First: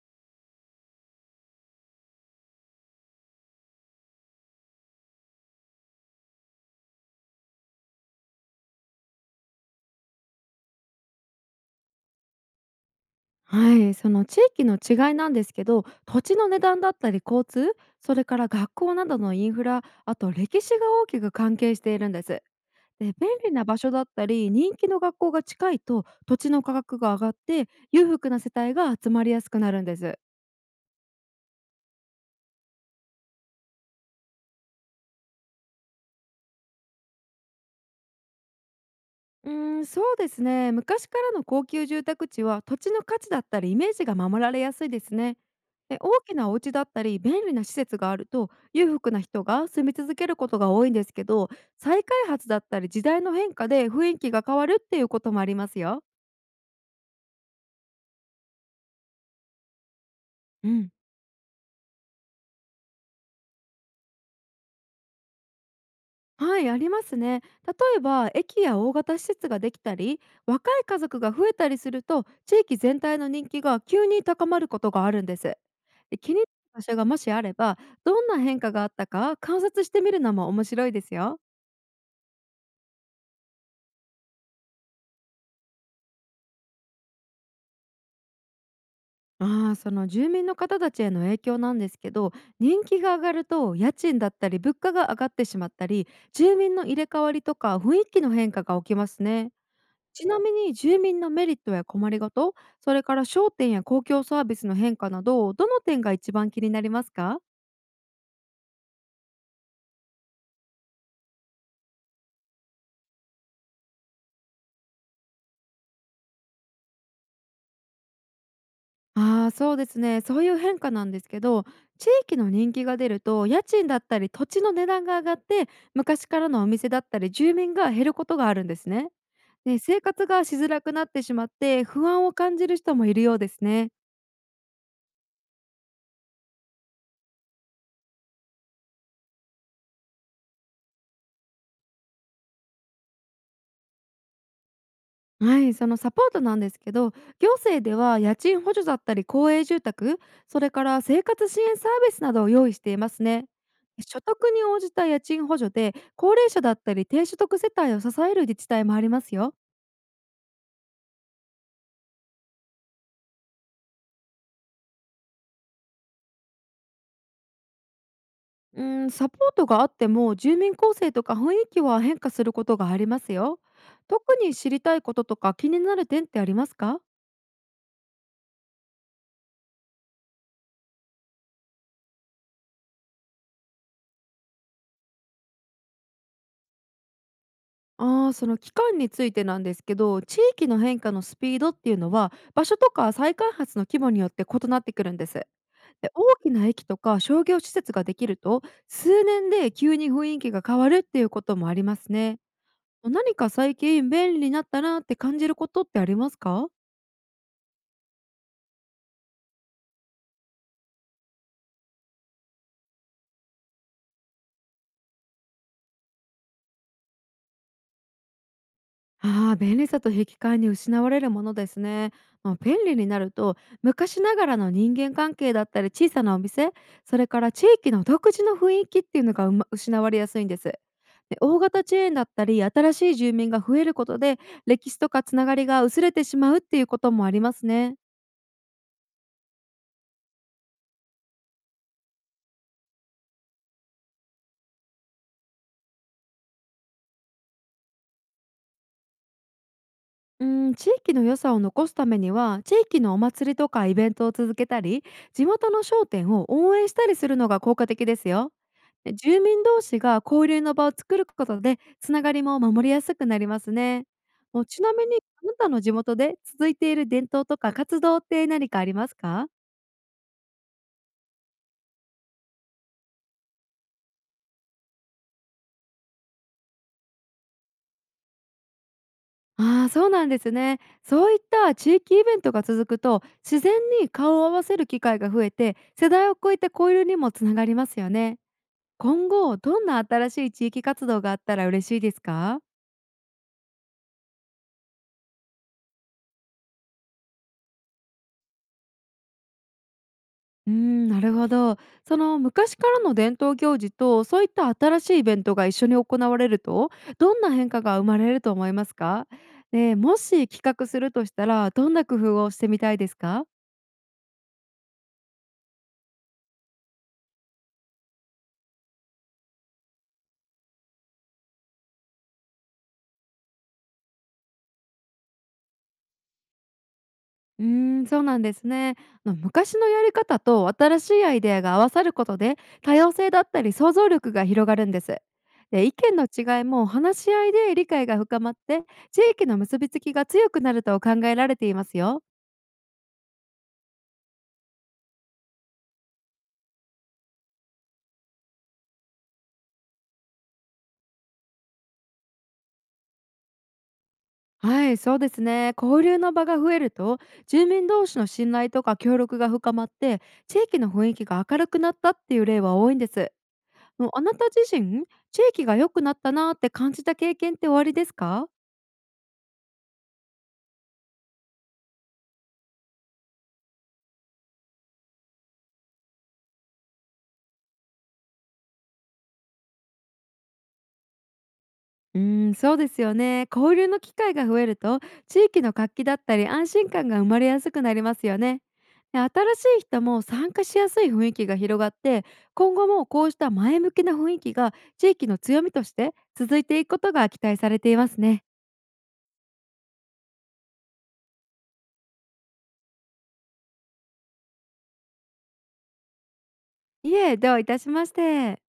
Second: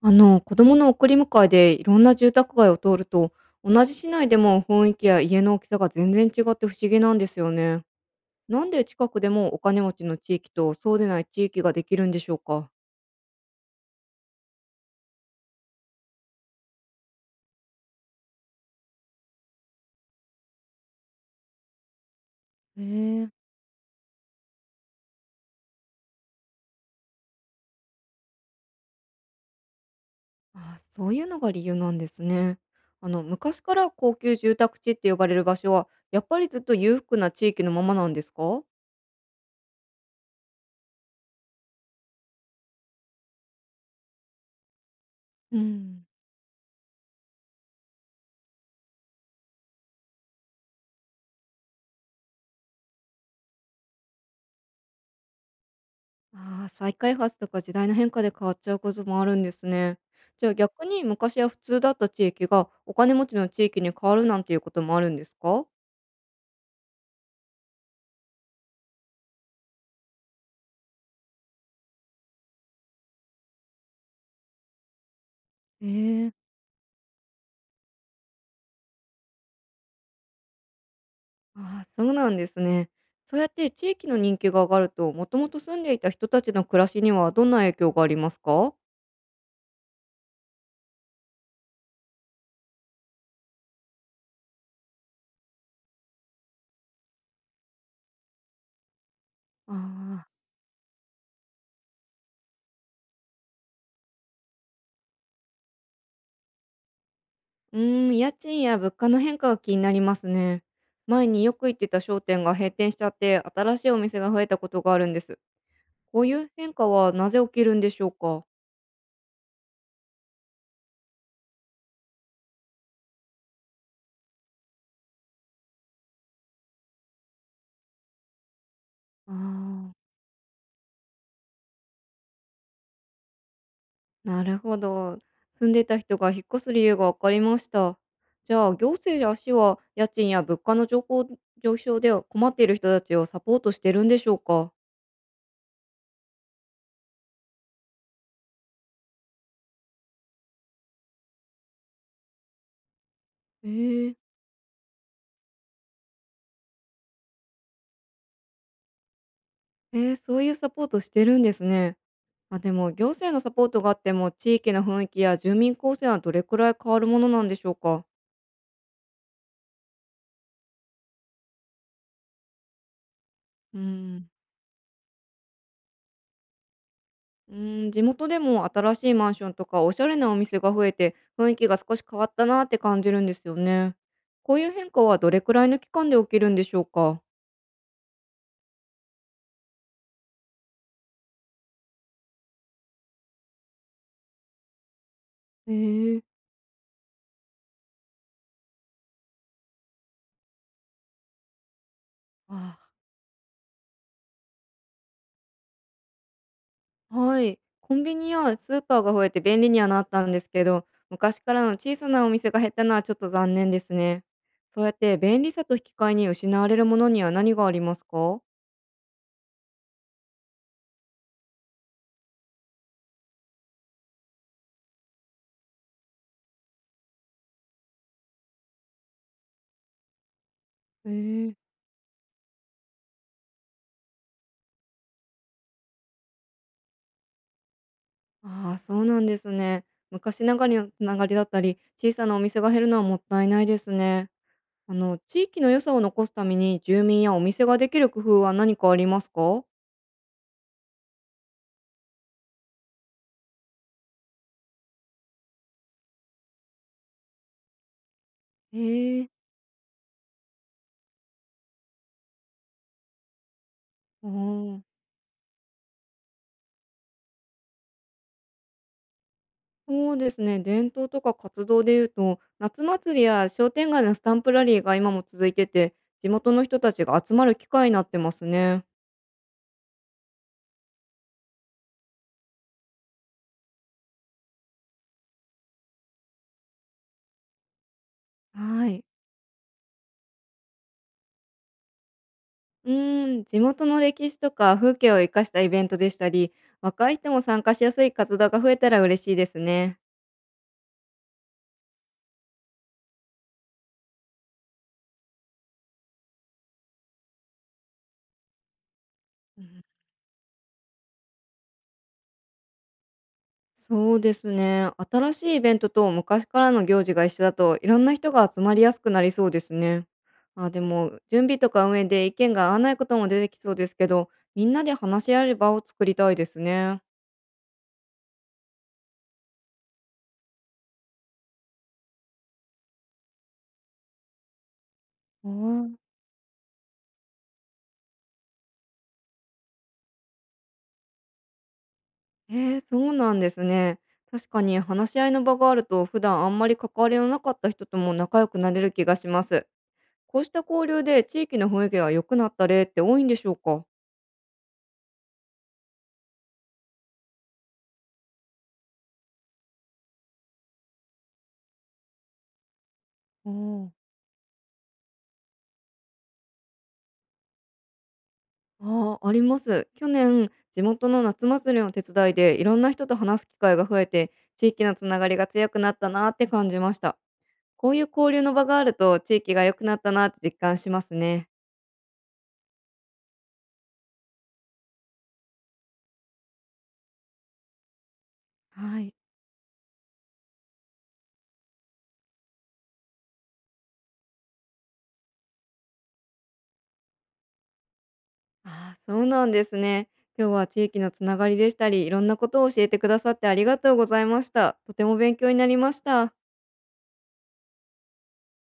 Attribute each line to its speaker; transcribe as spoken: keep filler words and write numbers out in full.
Speaker 1: あの子供の送り迎えでいろんな住宅街を通ると同じ市内でも雰囲気や家の大きさが全然違って不思議なんですよね。なんで近くでもお金持ちの地域とそうでない地域ができるんでしょうか？
Speaker 2: はい、その地域の違いなんですけど、土地の値段だったり交通、それから学校などのインフラ、あと歴史が大きく関係しているんです。
Speaker 1: へ
Speaker 2: で、
Speaker 1: え。
Speaker 2: 便利な場所だったり人気の学校が近いと、土地の価格が上がって裕福な世帯が集まりやすくなるんです。
Speaker 1: あ、そういうのが理由なんですね。あの昔から高級住宅地って呼ばれる場所はやっぱりずっと裕福な地域のままなんですか？
Speaker 2: うーん、そうですね。昔からの高級住宅地は土地の価値だったりイメージが守られやすいですね。
Speaker 1: う
Speaker 2: で、
Speaker 1: ん。
Speaker 2: 大きなお家だったり便利な施設があると裕福な人が住み続けることが多いんですけど、再開発だったり時代の変化で雰囲気が変わるっていうこともありますよ。
Speaker 1: ああ、再開発とか時代の変化で変わっちゃうこともあるんですね。じゃあ
Speaker 2: う
Speaker 1: 逆
Speaker 2: ん。
Speaker 1: に昔は普通だった地域がお金持ちの地域に変わるなんていうこともあるんですか？
Speaker 2: はい、ありますね。例えば駅や大型施設ができたり、若い家族が増えたりすると、地域全体の人気が急に高まることがあるんです。で、気
Speaker 1: ええ。
Speaker 2: になる場所がもしあれば、どんな変化があったか観察してみるのも面白いですよ。
Speaker 1: ああ、そうなんですね。そうやって地域の人気が上がると、もともと住んでいた人たちの暮らしにはどんな影響がありますか？
Speaker 2: ああ、その住民の方たちへの影響なんですけど、人気が上がると家賃だったり物価が上がってしまったり、住民の入れ替わりとか雰囲気の変化が起きますね。
Speaker 1: あ
Speaker 2: ち
Speaker 1: あ、
Speaker 2: なみに住民のメリットや困りごと、それから商店や公共サービスの変化など、どの点が一番気になりますか？
Speaker 1: うーん、家賃や物価の変化が気になりますね。前によく行ってた商店が閉店しちゃって、新しいお店が増えたことがあるんです。こういう変化はなぜ起きるんでしょうか？
Speaker 2: ああー、そうですね。そういう変化なんですけど、地域の人気が出ると家賃だったり土地の値段が上がって、昔からのお店だったり住民が減ることがあるんですね。
Speaker 1: あ
Speaker 2: ね、生
Speaker 1: あ、
Speaker 2: 活がしづらくなってしまって不安を感じる人もいるようですね。
Speaker 1: なるほど。住んでた人が引っ越す理由が分かりました。じゃあ、行政や市は家賃や物価の上昇上昇で困っている人たちをサポートしてるんでしょうか？
Speaker 2: はい、そのサポートなんですけど、行政では家賃補助だったり公営住宅、それから生活支援サービスなどを用意していますね。
Speaker 1: えー、
Speaker 2: 所得に応じた家賃補助で高齢者だったり低所得世帯を支える自治体もありますよ。
Speaker 1: えー、そういうサポートしてるんですね。あ、でも、行政のサポートがあっても、地域の雰囲気や住民構成はどれくらい変わるものなんでしょうか？
Speaker 2: うん、サポートがあっても住民構成とか雰囲気は変化することがありますよ。
Speaker 1: うん。
Speaker 2: 特に知りたいこととか気になる点ってありますか？
Speaker 1: うーん、地元でも新しいマンションとかおしゃれなお店が増えて雰囲気が少し変わったなって感じるんですよね。こういう変化はどれくらいの期間で起きるんでしょうか？
Speaker 2: ああ、その期間についてなんですけど、地域の変化のスピードっていうのは、場所とか再開発の規模によって異なってくるんです。
Speaker 1: へ
Speaker 2: で、
Speaker 1: え。
Speaker 2: 大きな駅とか商業施設ができると、数年で急に雰囲気が変わるっていうこともありますね。
Speaker 1: あ、
Speaker 2: 何か最近便利になったなって感じることってありますか？
Speaker 1: はい。コンビニやスーパーが増えて便利にはなったんですけど、昔からの小さなお店が減ったのはちょっと残念ですね。そうやって便利さと引き換えに失われるものには何がありますか？
Speaker 2: ああ、便利さと引き換えに失われるものですね。まあ、便利になると、昔ながらの人間関係だったり小さなお店、それから地域の独自の雰囲気っていうのが、うま失われやすいんです。
Speaker 1: へ
Speaker 2: で、
Speaker 1: え。
Speaker 2: 大型チェーンだったり新しい住民が増えることで、歴史とかつながりが薄れてしまうっていうこともありますね。
Speaker 1: ああ、そうなんですね。昔ながらのつながりだったり、小さなお店が減るのはもったいないですね。あの、地域の良さを残すために住民やお店ができる工夫は何かありますか？
Speaker 2: うん、地域の良さを残すためには、地域のお祭りとかイベントを続けたり、地元の商店を応援したりするのが効果的ですよ。で、
Speaker 1: へえ、
Speaker 2: 住民同士が交流の場を作ることで、つながりも守りやすくなりますね。
Speaker 1: あ
Speaker 2: もう、ち
Speaker 1: ー、
Speaker 2: なみに、あなたの地元で続いている伝統とか活動って何かありますか？
Speaker 1: そうですね。伝統とか活動でいうと、夏祭りや商店街のスタンプラリーが今も続いてて、地元の人たちが集まる機会になってますね。
Speaker 2: ああー、そうなんですね。そういった地域イベントが続くと、自然に顔を合わせる機会が増えて、世代を超えて交流にもつながりますよね。
Speaker 1: はい。
Speaker 2: 今後、どんな新しい地域活動があったら嬉しいですか？
Speaker 1: うーん、地元の歴史とか風景を生かしたイベントでしたり、若い人も参加しやすい活動が増えたら嬉しいですね。
Speaker 2: うーん、なるほど。その昔からの伝統行事とそういった新しいイベントが一緒に行われると、どんな変化が生まれると思いますか？でもし企画するとしたら、どんな工夫をしてみたいですか？
Speaker 1: そうですね。新しいイベントと昔からの行事が一緒だと、いろんな人が集まりやすくなりそうですね。あ、でも、準備とか運営で意見が合わないことも出てきそうですけど、みんなで話し合える場を作りたいですね。
Speaker 2: うーん、そうなんですね。あの、昔のやり方と新しいアイデアが合わさることで、多様性だったり想像力が広がるんです。で、意
Speaker 1: あ、
Speaker 2: 見の違いも話し合いで理解が深まって、地域の結びつきが強くなると考えられていますよ。
Speaker 1: えー、そうなんですね。確かに話し合いの場があると、普段あんまり関わりのなかった人とも仲良くなれる気がします。こうした交流で地域の雰囲気が良くなった例って多いんでしょうか？
Speaker 2: はい、そうですね。交流の場が増えると、住民同士の信頼とか協力が深まって、地域の雰囲気が明るくなったっていう例は多いんです。
Speaker 1: うん。
Speaker 2: もう、あなた自身、地域が良くなったなーって感じた経験っておありですか？
Speaker 1: あー、あります。去年、地元の夏祭りの手伝いでいろんな人と話す機会が増えて、地域のつながりが強くなったなって感じました。こういう交流の場があると、地域が良くなったなって実感しますね。
Speaker 2: うーん、そうですよね。交流の機会が増えると、地域の活気だったり安心感が生まれやすくなりますよね。
Speaker 1: はい。
Speaker 2: で、新しい人も参加しやすい雰囲気が広がって、今後もこうした前向きな雰囲気が地域の強みとして続いていくことが期待されていますね。
Speaker 1: ああ、そうなんですね。今日は地域のつながりでしたり、いろんなことを教えてくださってありがとうございました。とても勉強になりました。
Speaker 2: いえ、どういたしまして。